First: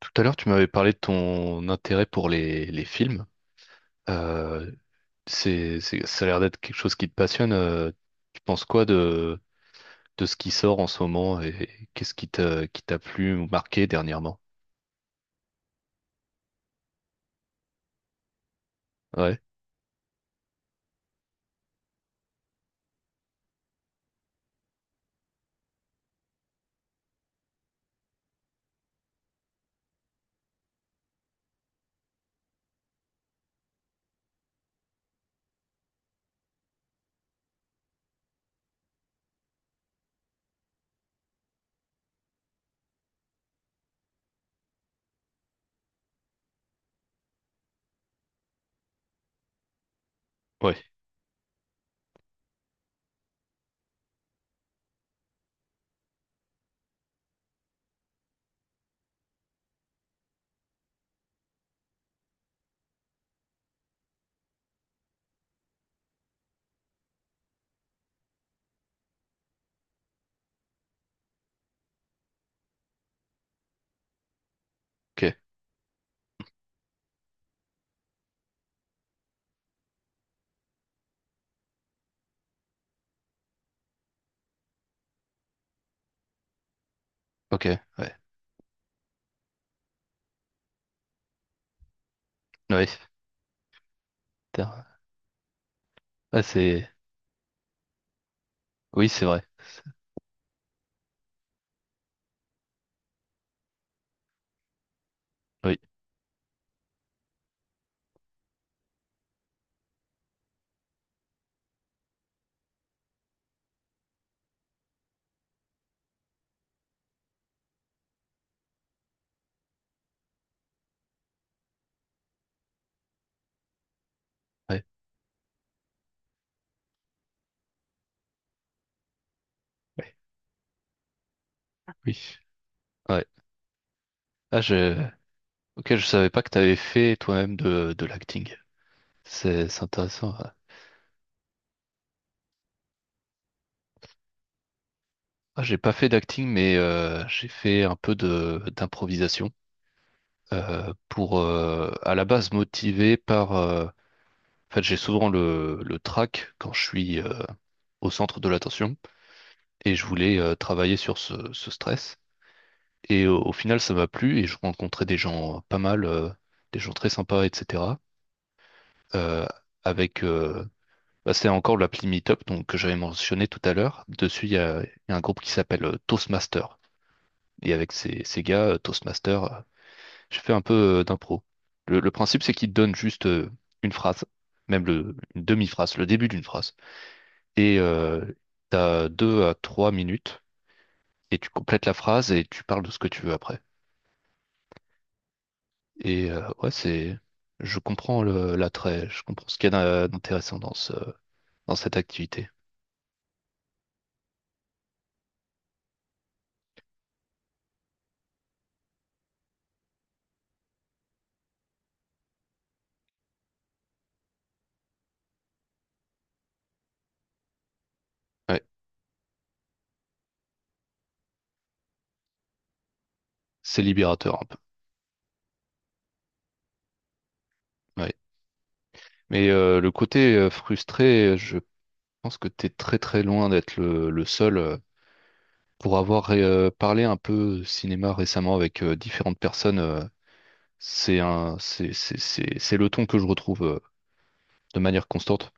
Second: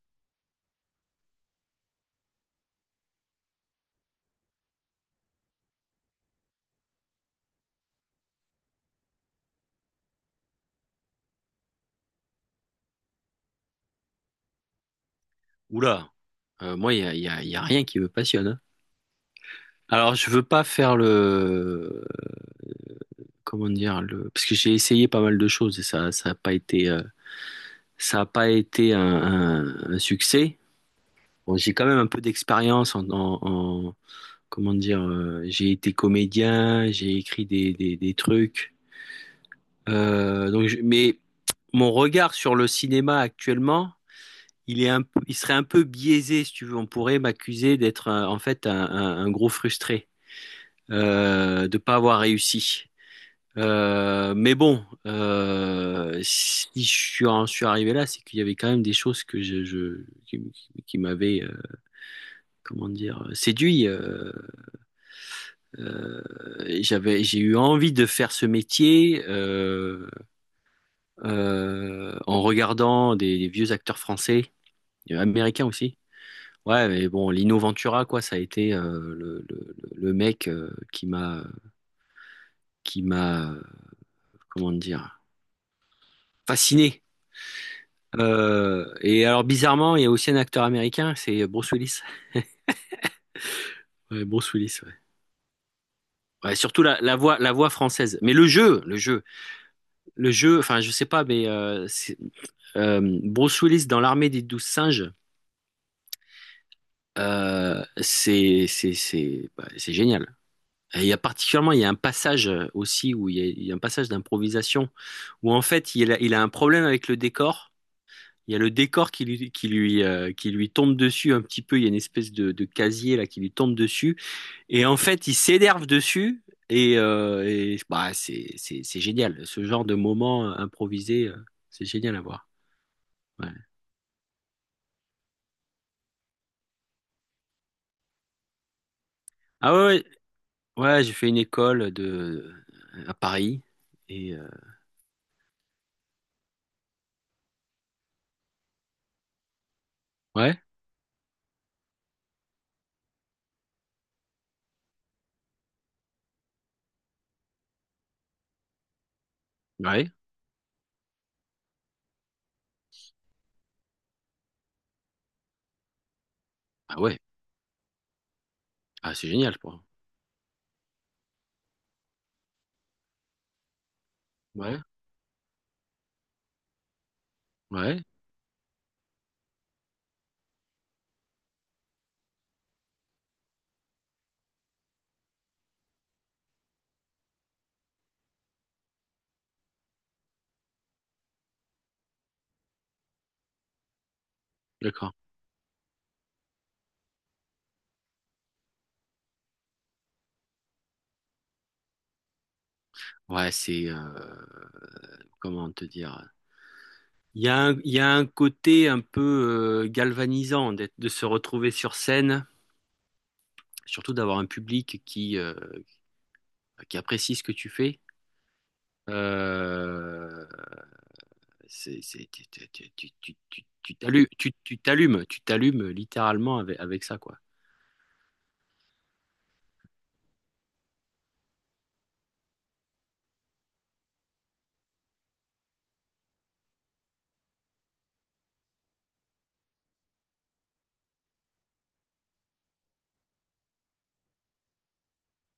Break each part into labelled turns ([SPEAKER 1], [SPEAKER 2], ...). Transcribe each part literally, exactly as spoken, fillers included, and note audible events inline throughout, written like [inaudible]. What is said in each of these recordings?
[SPEAKER 1] Tout à l'heure, tu m'avais parlé de ton intérêt pour les, les films. Euh, c'est, c'est- ça a l'air d'être quelque chose qui te passionne. euh, tu penses quoi de, de ce qui sort en ce moment et qu'est-ce qui t'a, qui t'a plu ou marqué dernièrement?
[SPEAKER 2] Oula, Euh, moi, il y a, y a- y a rien qui me passionne, hein.
[SPEAKER 1] Ouais,
[SPEAKER 2] Alors, je veux pas faire le, comment dire, le, parce que j'ai essayé pas mal de choses et ça, ça a pas été, euh, ça a pas été un, un- un succès. Bon, j'ai quand même un peu d'expérience en, en- en- comment dire, euh, j'ai été comédien, j'ai écrit des, des, des trucs. Euh, donc, je- mais mon regard sur le cinéma actuellement, il est un, peu- il serait un peu biaisé, si tu veux. On pourrait m'accuser d'être, euh, en fait, un un- un gros frustré,
[SPEAKER 1] ouais,
[SPEAKER 2] euh, de pas avoir réussi. Euh, mais bon, euh, si je suis, en suis arrivé là, c'est qu'il y avait quand même des choses que je, je qui, qui- qui m'avaient, euh, comment dire, séduit. euh, euh, j'avais, j'ai eu envie de faire ce métier, euh, euh, en regardant des, des vieux acteurs français, euh,
[SPEAKER 1] ok,
[SPEAKER 2] américains aussi. Ouais, mais bon, Lino Ventura, quoi, ça a été, euh, le, le, le mec, euh, qui m'a, qui m'a, comment dire, fasciné.
[SPEAKER 1] ok, ouais,
[SPEAKER 2] Euh, et alors bizarrement, il y a aussi un acteur américain, c'est Bruce Willis.
[SPEAKER 1] ouais,
[SPEAKER 2] Ouais, Bruce Willis, ouais.
[SPEAKER 1] putain. Ah,
[SPEAKER 2] Ouais, surtout
[SPEAKER 1] c'est,
[SPEAKER 2] la, la voix, la voix française. Mais le jeu, le
[SPEAKER 1] oui, c'est
[SPEAKER 2] jeu,
[SPEAKER 1] vrai,
[SPEAKER 2] le jeu. Enfin, je sais pas, mais euh, c'est- euh, Bruce Willis dans l'armée des douze singes,
[SPEAKER 1] oui,
[SPEAKER 2] euh, c'est c'est c'est bah, c'est génial. Et il y a particulièrement, il y a un passage, euh, aussi, où il y a, il y a un passage d'improvisation où en fait il a, il a un problème avec le décor. Il y a le décor qui lui qui lui euh, qui lui tombe dessus un petit peu. Il y a une espèce de, de casier là qui lui tombe dessus.
[SPEAKER 1] ouais,
[SPEAKER 2] Et en fait, ils s'énervent dessus, et, euh, et, bah, c'est, c'est, c'est génial. Ce genre de
[SPEAKER 1] ouais,
[SPEAKER 2] moment, euh, improvisé, euh, c'est génial à
[SPEAKER 1] oui,
[SPEAKER 2] voir.
[SPEAKER 1] ouais.
[SPEAKER 2] Ouais.
[SPEAKER 1] Ah, je, ok, je savais pas que t'avais fait toi-même de, de l'acting. C'est
[SPEAKER 2] Ah ouais,
[SPEAKER 1] c'est
[SPEAKER 2] ouais,
[SPEAKER 1] intéressant. Ouais.
[SPEAKER 2] ouais, j'ai fait une école de, euh, à Paris, et euh,
[SPEAKER 1] Ah, j'ai pas fait d'acting, mais euh, j'ai fait un peu de d'improvisation
[SPEAKER 2] ouais,
[SPEAKER 1] euh, pour euh, à la base motivé par. euh, en fait, j'ai souvent le le trac quand je suis euh, au centre de l'attention et je
[SPEAKER 2] ouais,
[SPEAKER 1] voulais euh, travailler sur ce, ce stress. Et au, au final, ça m'a plu et je rencontrais des gens pas mal, euh, des gens
[SPEAKER 2] ah
[SPEAKER 1] très
[SPEAKER 2] ouais,
[SPEAKER 1] sympas, et cetera.
[SPEAKER 2] ah c'est
[SPEAKER 1] Euh,
[SPEAKER 2] génial, quoi.
[SPEAKER 1] avec euh, bah, c'est encore l'appli Meetup donc que j'avais mentionné tout à l'heure. Dessus, il y
[SPEAKER 2] Ouais,
[SPEAKER 1] a, il y a un groupe qui s'appelle euh, Toastmaster. Et avec
[SPEAKER 2] ouais,
[SPEAKER 1] ces, ces gars, euh, Toastmaster. euh, Je fais un peu euh, d'impro. Le, le principe, c'est qu'il te donne juste euh, une phrase, même le, une demi-phrase, le début d'une phrase. Et euh, t'as deux à trois minutes, et tu complètes la phrase et tu parles de ce que tu veux après.
[SPEAKER 2] d'accord.
[SPEAKER 1] Et euh, ouais, c'est. Je comprends le- l'attrait, je comprends ce qu'il y a d'in- d'intéressant dans ce, dans cette activité.
[SPEAKER 2] Ouais, c'est, euh, comment te dire. Il y a un, il y a un côté un peu, euh, galvanisant d'être, de se retrouver sur scène, surtout d'avoir un public qui euh, qui apprécie ce que tu fais.
[SPEAKER 1] Ouais.
[SPEAKER 2] Euh, c'est, c'est, tu, tu, tu, tu, tu,
[SPEAKER 1] C'est
[SPEAKER 2] tu- t'allumes,
[SPEAKER 1] libérateur un
[SPEAKER 2] tu
[SPEAKER 1] peu.
[SPEAKER 2] tu t'allumes, tu t'allumes littéralement avec, avec ça, quoi.
[SPEAKER 1] Ouais. Mais euh, le côté euh, frustré, je pense que t'es très très loin d'être le, le seul. euh, Pour avoir euh, parlé un peu cinéma récemment avec euh, différentes personnes, euh, c'est un, c'est, c'est, c'est, c'est le ton que je retrouve euh, de manière constante.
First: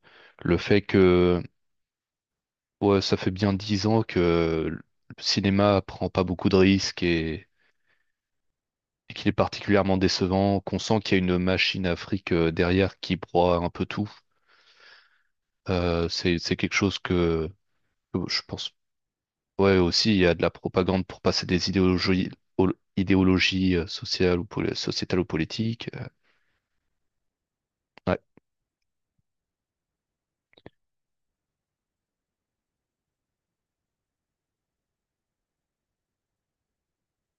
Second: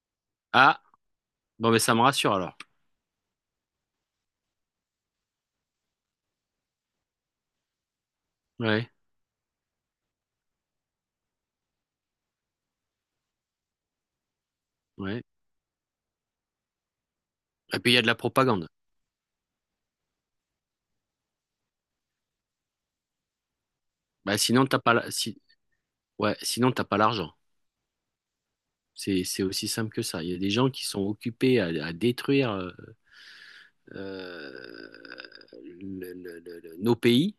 [SPEAKER 1] Le
[SPEAKER 2] Ah,
[SPEAKER 1] fait que,
[SPEAKER 2] bon, mais ça me rassure alors.
[SPEAKER 1] ouais, ça fait bien dix ans que le cinéma prend pas beaucoup de risques et,
[SPEAKER 2] Ouais,
[SPEAKER 1] et qu'il est particulièrement décevant, qu'on sent qu'il y a une machine à fric euh, derrière qui broie un peu tout.
[SPEAKER 2] ouais.
[SPEAKER 1] Euh, c'est, c'est quelque chose que
[SPEAKER 2] Et puis il y a de la
[SPEAKER 1] Euh, Je
[SPEAKER 2] propagande.
[SPEAKER 1] pense, ouais, aussi, il y a de la propagande pour passer des idéologies, ol- idéologies euh,
[SPEAKER 2] Bah,
[SPEAKER 1] sociales ou
[SPEAKER 2] sinon,
[SPEAKER 1] poli-
[SPEAKER 2] t'as pas, la-
[SPEAKER 1] sociétales ou
[SPEAKER 2] si,
[SPEAKER 1] politiques. euh.
[SPEAKER 2] ouais, sinon, t'as pas l'argent.
[SPEAKER 1] Ouais,
[SPEAKER 2] C'est, c'est aussi simple que ça. Il y a des gens qui sont occupés à, à détruire, euh, euh, le- le- le- le- nos pays.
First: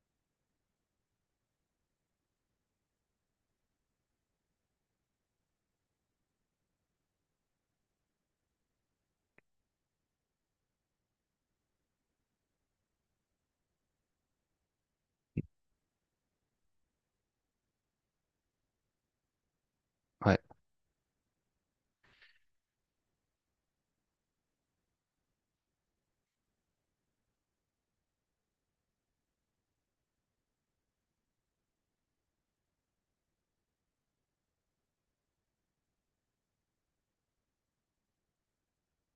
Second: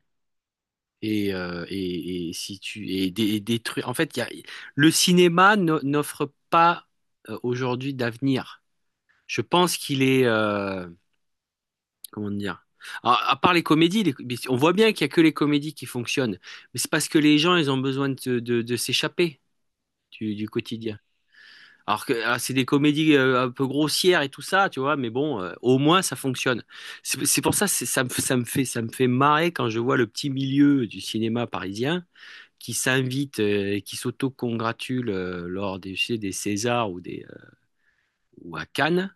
[SPEAKER 2] Et, euh, et, et si tu et des, et des en fait il y a, le cinéma no- n'offre pas, euh, aujourd'hui, d'avenir. Je pense qu'il est, euh, comment dire, à, à part les comédies, les- mais on voit bien qu'il y a que les comédies qui fonctionnent, mais c'est parce que les gens ils ont besoin de, se- de, de s'échapper du,
[SPEAKER 1] ouais,
[SPEAKER 2] du quotidien, alors que, ah, c'est des comédies, euh, un peu grossières et tout ça, tu vois, mais bon, euh, au moins ça fonctionne. C'est c'est pour ça, c'est- ça me, ça me fait ça me fait marrer quand je vois le petit milieu du cinéma parisien qui s'invitent, euh, et qui s'autocongratulent, euh, lors des, je sais, des Césars, ou, des, euh, ou à Cannes,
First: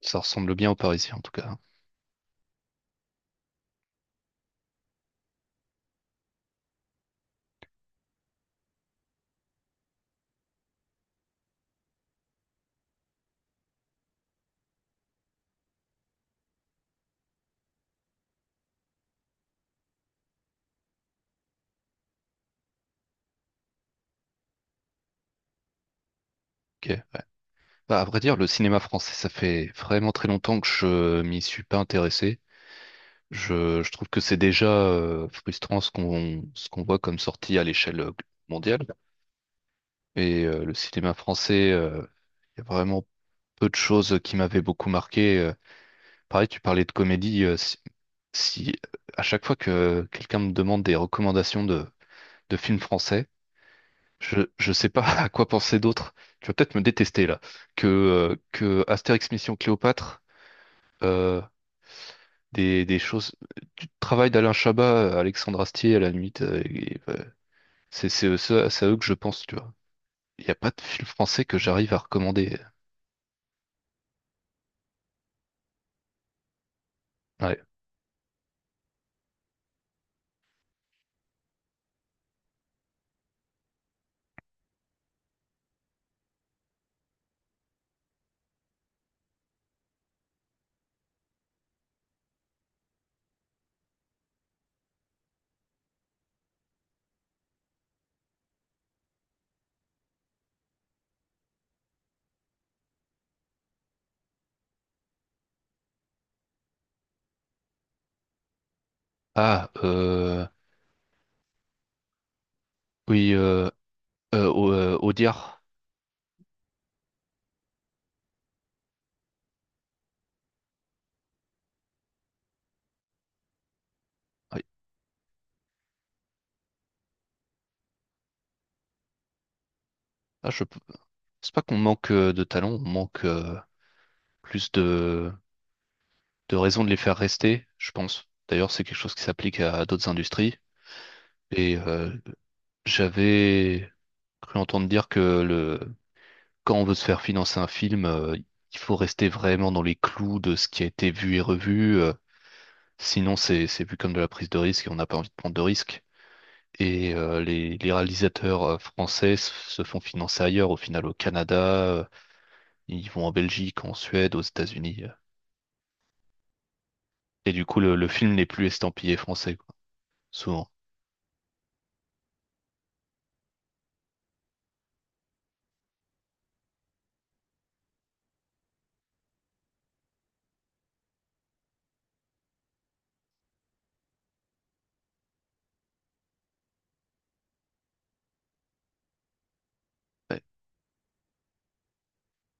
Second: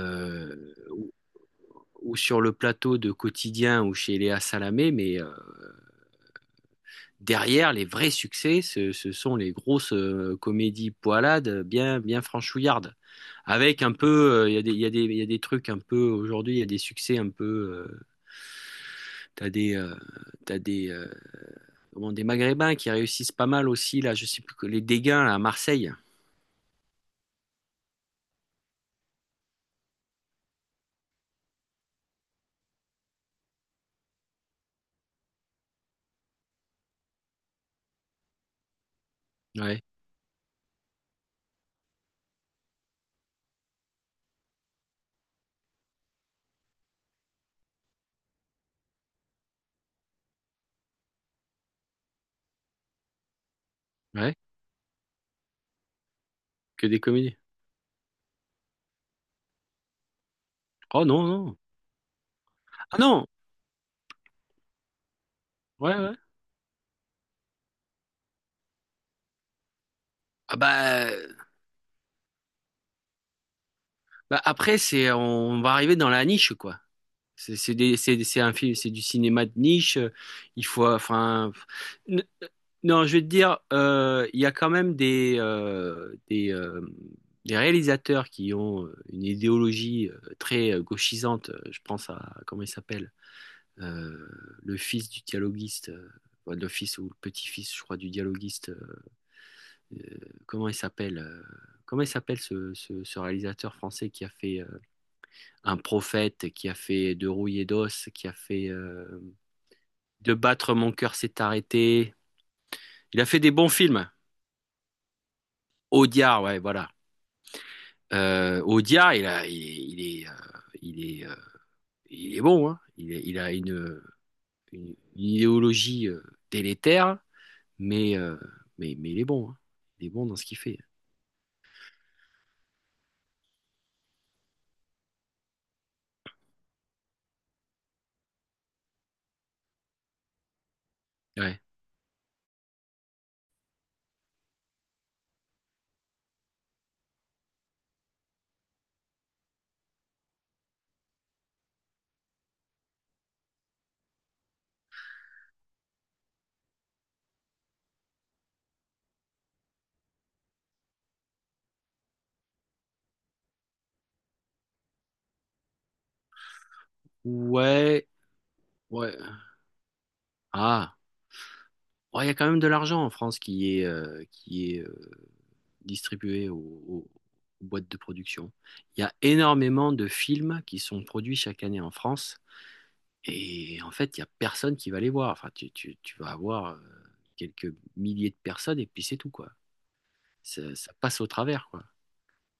[SPEAKER 1] ça ressemble bien aux
[SPEAKER 2] ou,
[SPEAKER 1] Parisiens, en tout cas, hein.
[SPEAKER 2] ou sur le plateau de Quotidien ou chez Léa Salamé, mais, euh, derrière, les vrais succès, ce, ce sont les grosses, euh, comédies poilades bien, bien franchouillardes. Avec un peu, euh, il euh, y a des, il y a des, il y a des trucs un peu, aujourd'hui, il y a des succès un peu, euh, t'as des, euh, t'as des, euh, comment, des Maghrébins qui réussissent pas mal aussi, là, je sais plus, que- les Dégains là, à Marseille.
[SPEAKER 1] Ok, ouais. Bah, à vrai dire, le cinéma français, ça fait vraiment très longtemps que je m'y suis pas intéressé. Je, je trouve que c'est déjà euh, frustrant ce qu'on ce qu'on voit comme sortie à l'échelle euh, mondiale.
[SPEAKER 2] Ouais,
[SPEAKER 1] Et euh, le cinéma français, euh, il y a vraiment peu de choses qui m'avaient beaucoup marqué. Euh, Pareil, tu parlais de comédie. euh, si à chaque fois que quelqu'un me demande des recommandations de, de films français,
[SPEAKER 2] ouais,
[SPEAKER 1] je je sais pas [laughs] à quoi penser d'autre. Tu vas peut-être me
[SPEAKER 2] que des
[SPEAKER 1] détester
[SPEAKER 2] comédies.
[SPEAKER 1] là. Que, euh, que Astérix Mission Cléopâtre,
[SPEAKER 2] Oh non,
[SPEAKER 1] euh,
[SPEAKER 2] non.
[SPEAKER 1] des,
[SPEAKER 2] Ah
[SPEAKER 1] des
[SPEAKER 2] non,
[SPEAKER 1] choses, du travail d'Alain Chabat, euh, Alexandre
[SPEAKER 2] ouais,
[SPEAKER 1] Astier à la
[SPEAKER 2] ouais.
[SPEAKER 1] limite, euh, et, euh, c'est c'est eux- c'est à c'est à eux que je pense, tu vois. Il n'y a
[SPEAKER 2] Ah
[SPEAKER 1] pas de film
[SPEAKER 2] bah,
[SPEAKER 1] français que j'arrive à recommander.
[SPEAKER 2] bah après, c'est, on va arriver dans la niche, quoi. C'est
[SPEAKER 1] Ouais.
[SPEAKER 2] c'est des- c'est- c'est un film, c'est du cinéma de niche, euh, il faut, enfin, n- non, je vais te dire, euh, il y a quand même des, euh, des, euh, des réalisateurs qui ont, euh, une idéologie, euh, très, euh, gauchisante. Euh, Je pense à, comment il s'appelle? Euh, le fils du dialoguiste, euh, ouais, le fils ou le petit-fils, je crois, du dialoguiste. euh, Comment il s'appelle, euh, comment il s'appelle ce, ce- ce réalisateur français qui a fait, euh, Un prophète, qui a fait De rouille et d'os, qui a fait, euh,
[SPEAKER 1] Ah,
[SPEAKER 2] De
[SPEAKER 1] euh,
[SPEAKER 2] battre mon cœur s'est arrêté. Il a
[SPEAKER 1] oui,
[SPEAKER 2] fait des
[SPEAKER 1] euh,
[SPEAKER 2] bons films.
[SPEAKER 1] euh, Au- euh, Audiard.
[SPEAKER 2] Audiard, ouais, voilà. Euh, Audiard, il a, il est, il est, euh, il est, euh, il est bon, hein. Il est- il a une,
[SPEAKER 1] Oui.
[SPEAKER 2] une- une idéologie, euh, délétère, mais, euh, mais, mais il est bon, hein. Il est bon dans ce
[SPEAKER 1] Ah,
[SPEAKER 2] qu'il
[SPEAKER 1] je
[SPEAKER 2] fait.
[SPEAKER 1] pense pas qu'on manque euh, de talent, on manque, euh, plus de, de raisons de les faire rester, je pense. D'ailleurs, c'est quelque chose qui s'applique à d'autres industries.
[SPEAKER 2] Ouais.
[SPEAKER 1] Et euh, j'avais cru entendre dire que le, quand on veut se faire financer un film, euh, il faut rester vraiment dans les clous de ce qui a été vu et revu. Euh, sinon, c'est, c'est vu comme de la prise de risque et on n'a pas envie de prendre de risques. Et euh, les, les réalisateurs euh, français s- se font financer ailleurs, au final au Canada, euh, ils vont en Belgique, en Suède, aux États-Unis. euh. Et du coup, le, le
[SPEAKER 2] Ouais.
[SPEAKER 1] film n'est plus
[SPEAKER 2] Ouais.
[SPEAKER 1] estampillé français, quoi. Sous-
[SPEAKER 2] Ah. Oh, il y a quand même de l'argent en France qui est, euh, qui est, euh, distribué aux, aux- aux boîtes de production. Il y a énormément de films qui sont produits chaque année en France, et en fait, il n'y a personne qui va les voir. Enfin, tu, tu- tu vas avoir, euh, quelques milliers de personnes, et puis c'est tout, quoi.
[SPEAKER 1] Ouais,
[SPEAKER 2] Ça, ça passe au travers, quoi.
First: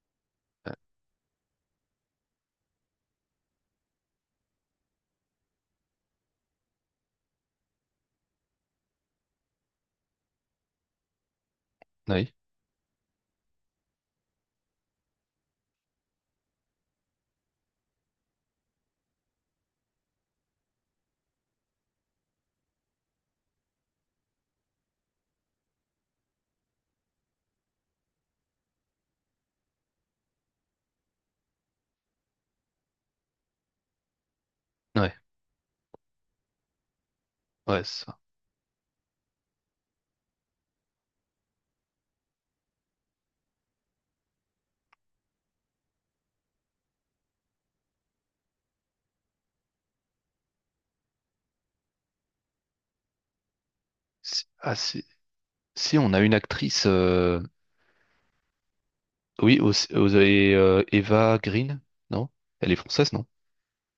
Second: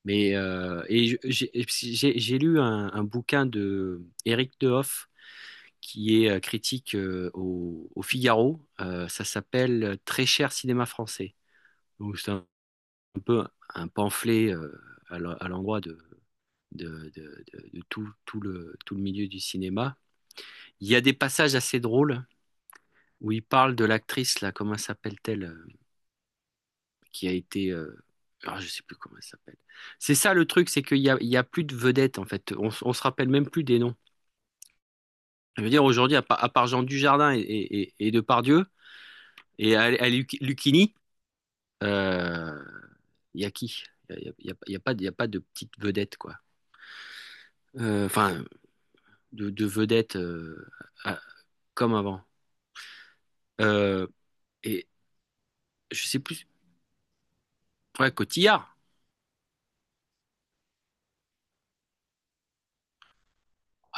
[SPEAKER 2] Mais,
[SPEAKER 1] ouais,
[SPEAKER 2] euh, et je- j'ai j'ai- j'ai lu un, un bouquin de Éric Dehoff qui est, euh, critique, euh, au, au Figaro. Euh, ça s'appelle Très cher cinéma français. Donc, c'est
[SPEAKER 1] oui,
[SPEAKER 2] un un peu un pamphlet, euh, à l'en- à l'endroit de, de, de- de- de tout, tout le, tout le milieu du cinéma. Il y a des passages assez drôles où il parle de l'actrice, là, comment s'appelle-t-elle, euh, qui a été, euh, ah, je sais plus comment elle s'appelle. C'est ça le truc, c'est qu'il y a, il y a plus de vedettes, en fait. On, s- on se rappelle même plus des noms.
[SPEAKER 1] ouais,
[SPEAKER 2] Je veux dire, aujourd'hui, à, pa- à part Jean Dujardin, et, et,
[SPEAKER 1] ouais,
[SPEAKER 2] et-
[SPEAKER 1] c'est
[SPEAKER 2] et
[SPEAKER 1] ça.
[SPEAKER 2] Depardieu, et à, à Lu- Lucchini, euh, il y a qui? Il n'y a, il y a- il y a pas, de- il y a pas de petite vedette, quoi. Euh, Enfin, de, de vedettes, euh, à- comme avant. Euh,
[SPEAKER 1] Si, ah,
[SPEAKER 2] et
[SPEAKER 1] si, si,
[SPEAKER 2] je
[SPEAKER 1] on
[SPEAKER 2] sais
[SPEAKER 1] a une
[SPEAKER 2] plus,
[SPEAKER 1] actrice, euh,
[SPEAKER 2] ouais, Cotillard.
[SPEAKER 1] oui, aussi- vous avez euh, Eva Green, non? Elle est française, non?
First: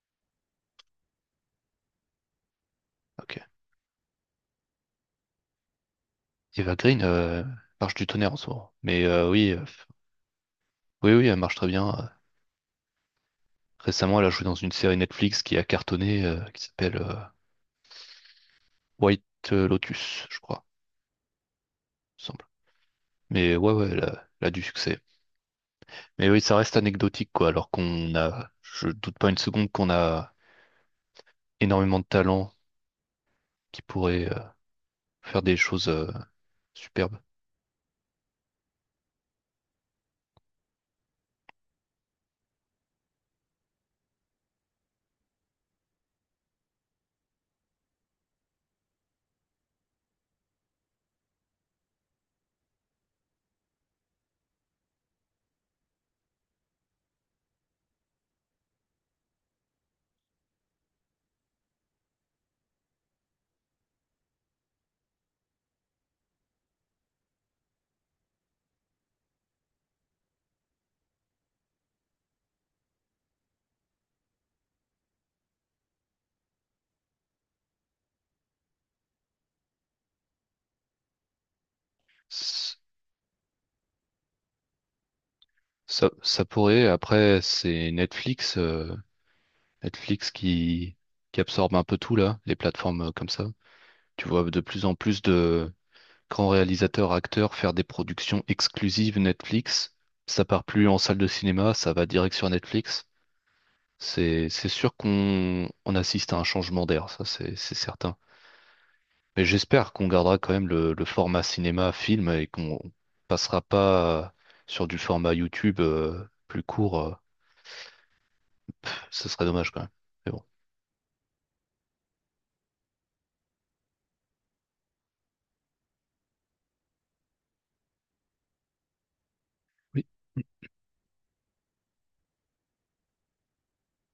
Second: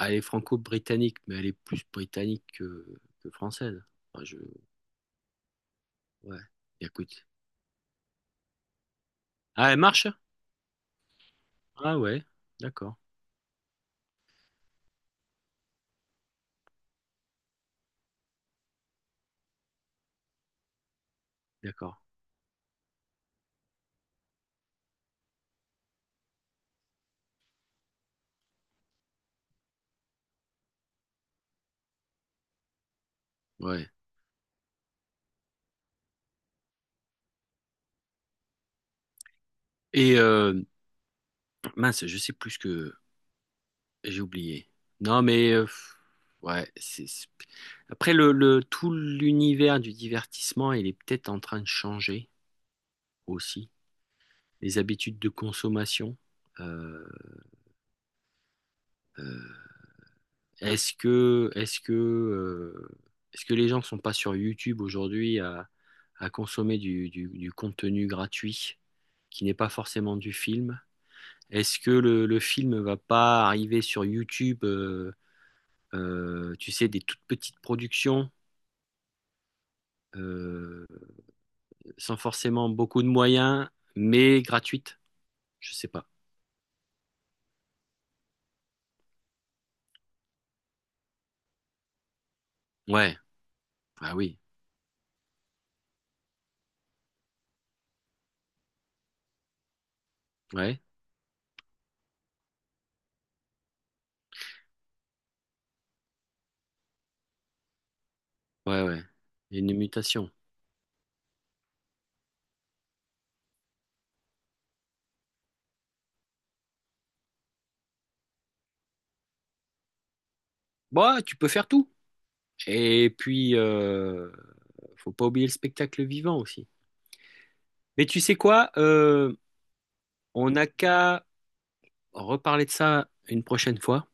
[SPEAKER 2] Elle est franco-britannique, mais elle est plus britannique que, que
[SPEAKER 1] Ok.
[SPEAKER 2] française. Enfin, je, ouais,
[SPEAKER 1] Eva Green
[SPEAKER 2] écoute.
[SPEAKER 1] euh, marche du tonnerre en ce moment. Mais euh, oui, euh,
[SPEAKER 2] Ah, elle marche?
[SPEAKER 1] oui, oui, elle marche très bien.
[SPEAKER 2] Ah ouais, d'accord,
[SPEAKER 1] Récemment, elle a joué dans une série Netflix qui a cartonné, euh, qui s'appelle euh, White Lotus, je crois,
[SPEAKER 2] d'accord,
[SPEAKER 1] il me semble. Mais ouais, ouais, elle a, elle a du succès. Mais oui, ça reste anecdotique, quoi, alors qu'on a, je doute pas une seconde qu'on a énormément de talent qui
[SPEAKER 2] ouais.
[SPEAKER 1] pourrait euh, faire des choses euh, superbes.
[SPEAKER 2] Et, euh, mince, je sais plus ce que j'ai oublié. Non, mais, euh, ouais, c'est c'est- après le, le tout l'univers du divertissement, il est peut-être en train de changer aussi. Les habitudes de consommation. Euh, euh, Est-ce que, est-ce que, euh, est-ce que les gens ne sont pas sur YouTube aujourd'hui à, à consommer du, du- du contenu gratuit qui n'est pas forcément du film? Est-ce que le, le film ne va pas arriver sur YouTube, euh, euh, tu sais, des toutes petites productions, euh, sans forcément
[SPEAKER 1] S-
[SPEAKER 2] beaucoup de moyens, mais gratuites? Je sais pas.
[SPEAKER 1] Ça, ça pourrait, après, c'est Netflix, euh, Netflix qui, qui absorbe un peu tout là, les plateformes euh,
[SPEAKER 2] Ouais,
[SPEAKER 1] comme ça.
[SPEAKER 2] ah
[SPEAKER 1] Tu
[SPEAKER 2] oui,
[SPEAKER 1] vois de plus en plus de grands réalisateurs, acteurs faire des productions exclusives Netflix. Ça part
[SPEAKER 2] ouais,
[SPEAKER 1] plus en salle de cinéma, ça va direct sur Netflix. C'est, c'est sûr qu'on on assiste à un changement d'air, ça c'est c'est certain.
[SPEAKER 2] ouais, ouais.
[SPEAKER 1] Mais
[SPEAKER 2] Il y a une
[SPEAKER 1] j'espère qu'on
[SPEAKER 2] mutation.
[SPEAKER 1] gardera quand même le, le format cinéma-film et qu'on passera pas euh, sur du format YouTube euh, plus court. euh, ce serait dommage quand même. Mais bon.
[SPEAKER 2] Bah, tu peux faire tout. Et puis, euh, faut pas oublier le spectacle vivant aussi. Mais tu sais quoi? Euh,
[SPEAKER 1] Oui.
[SPEAKER 2] on n'a qu'à reparler de ça une prochaine fois.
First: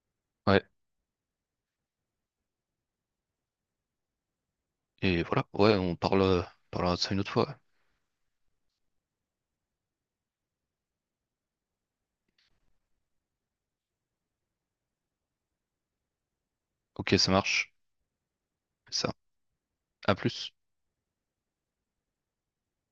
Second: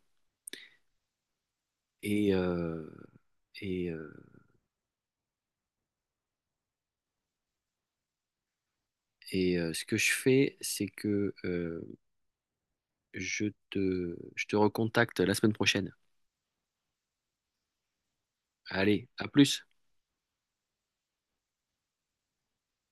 [SPEAKER 1] Ouais,
[SPEAKER 2] Et, euh, et, euh,
[SPEAKER 1] et voilà. Ouais, on parle, euh, parlera de ça une autre fois. Ouais.
[SPEAKER 2] et, euh, Ce que je fais, c'est que, euh, je te, je te recontacte la semaine prochaine.
[SPEAKER 1] Ok, ça marche.
[SPEAKER 2] Allez,
[SPEAKER 1] Ça.
[SPEAKER 2] à plus.
[SPEAKER 1] À plus.